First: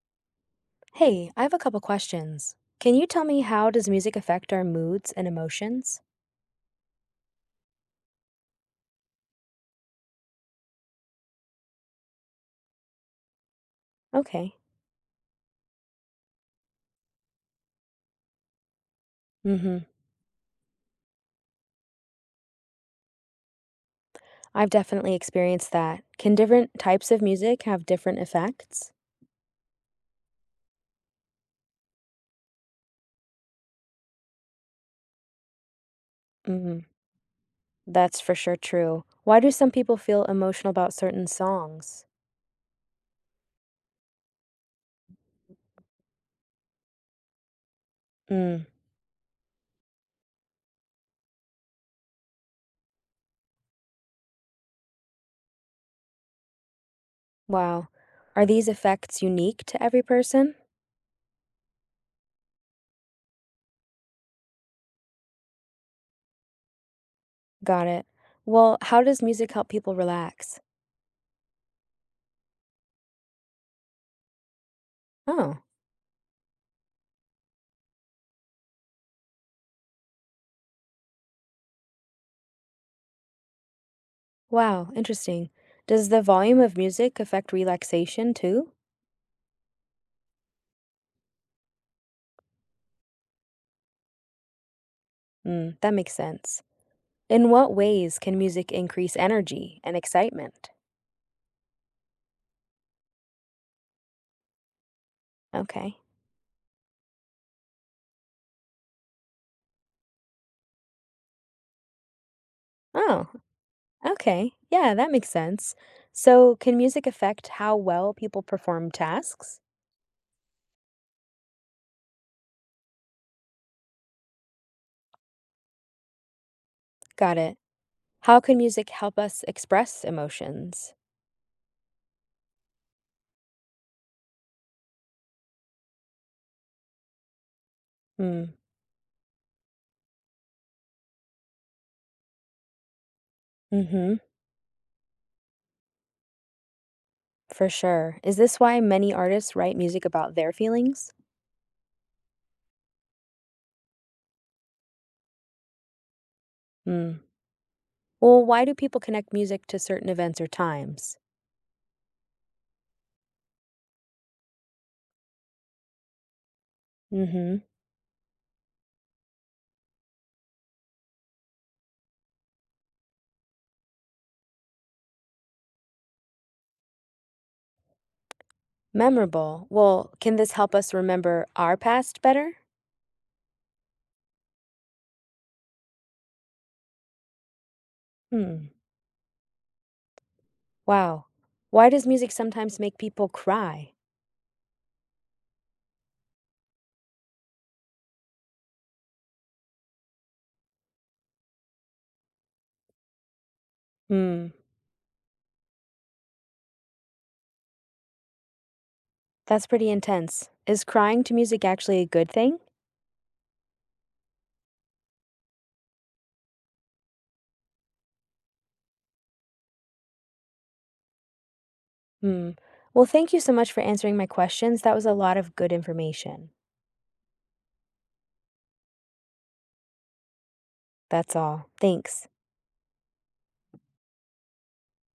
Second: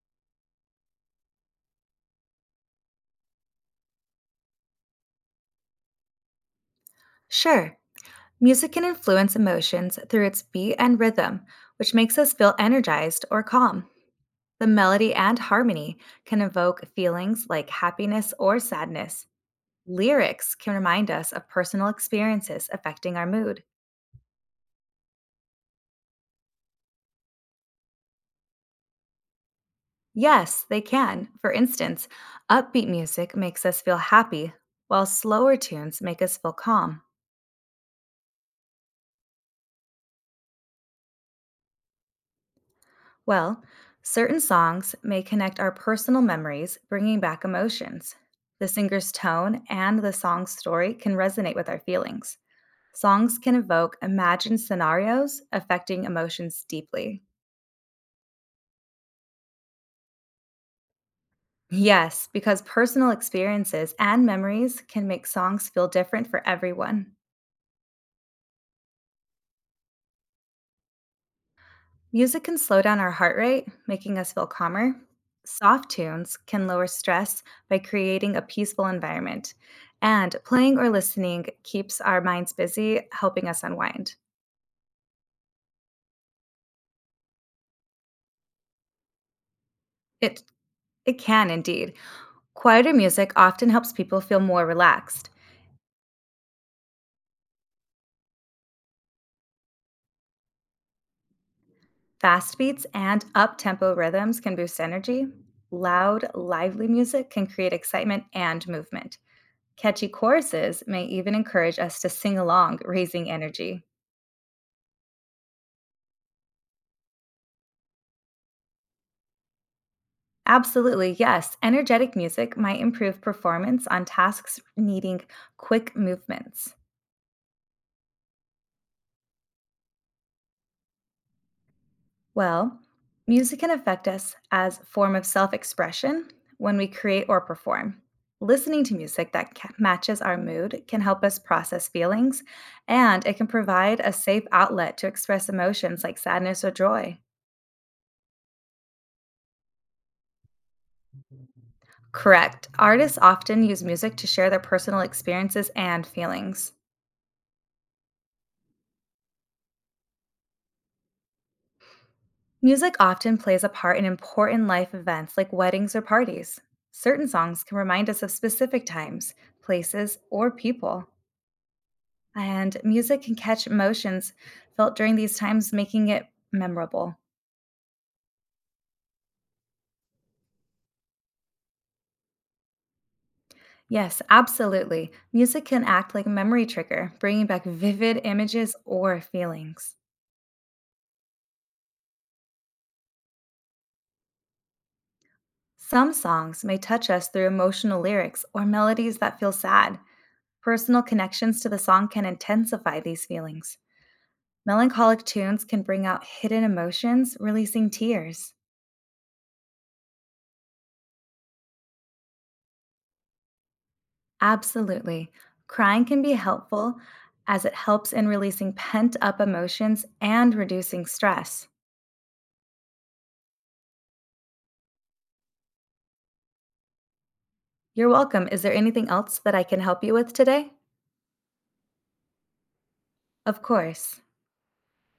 Hey, I have a couple questions. Can you tell me how does music affect our moods and emotions? Sure, music can influence emotions through its beat and rhythm, which makes us feel energized or calm. Okay. The melody and harmony can evoke feelings like happiness or sadness. Mm-hmm. Lyrics can remind us of personal experiences affecting our mood. I've definitely experienced that. Can different types of music have different effects? Yes, they can. For instance, upbeat music makes us feel happy, while slower tunes make us feel Mm-hmm. calm. That's for sure true. Why do some people feel emotional about certain songs? Well, certain songs may connect our personal memories, bringing back emotions. Mm. The singer's tone and the song's story can resonate with our feelings. Songs can evoke imagined scenarios affecting emotions deeply. Wow. Are these effects unique to every person? Yes, because personal experiences and memories can make songs feel different for everyone. Got it. Well, how does music help people relax? Music can slow down our heart rate, making us feel calmer. Oh, Soft tunes can lower stress by creating a peaceful environment. And playing or listening keeps our minds busy, helping us unwind. wow, interesting. Does the volume of music affect relaxation too? It it can indeed. Quieter music often helps people feel more relaxed. Mm, that makes sense. In what ways can music increase energy and excitement? Fast beats and up-tempo rhythms can boost energy. Okay. Loud, lively music can create excitement and movement. Catchy choruses may even encourage us to sing along, Oh, raising energy. okay. Yeah, that makes sense. So, can music affect how well people perform tasks? Absolutely, yes. Energetic music might improve performance on tasks needing quick movements. Got it. How can music help us express emotions? Well, music can affect us as a form of self-expression when we create or perform. Hmm. Listening to music that matches our mood can help us process feelings, and it can provide a Mm-hmm. safe outlet to express emotions like sadness or joy. For sure. Is this why many artists write music about their feelings? Correct. Artists often use music to share their personal experiences and feelings. Hmm. Well, why do people connect music to certain events or times? Music often plays a part in important life events like weddings or parties. Certain Mm-hmm. songs can remind us of specific times, places, or people. And music can catch emotions felt during these times, making it memorable. Memorable. Well, can this help us remember our past better? Yes, absolutely. Music can act like a memory trigger, bringing back vivid Hmm. images or feelings. Wow. Why does music sometimes make people cry? Some songs may touch us through emotional lyrics or melodies that feel sad. Personal connections to the song can intensify these feelings. Hmm, Melancholic tunes can bring out hidden emotions, releasing tears. that's pretty intense. Is crying to music actually a good thing? Absolutely. Crying can be helpful as it helps in releasing pent up emotions and reducing stress. Hmm. Well, thank you so much for answering my questions. That was a lot of good information. You're welcome. Is there anything else that I can help you with today? That's all. Thanks. Of course.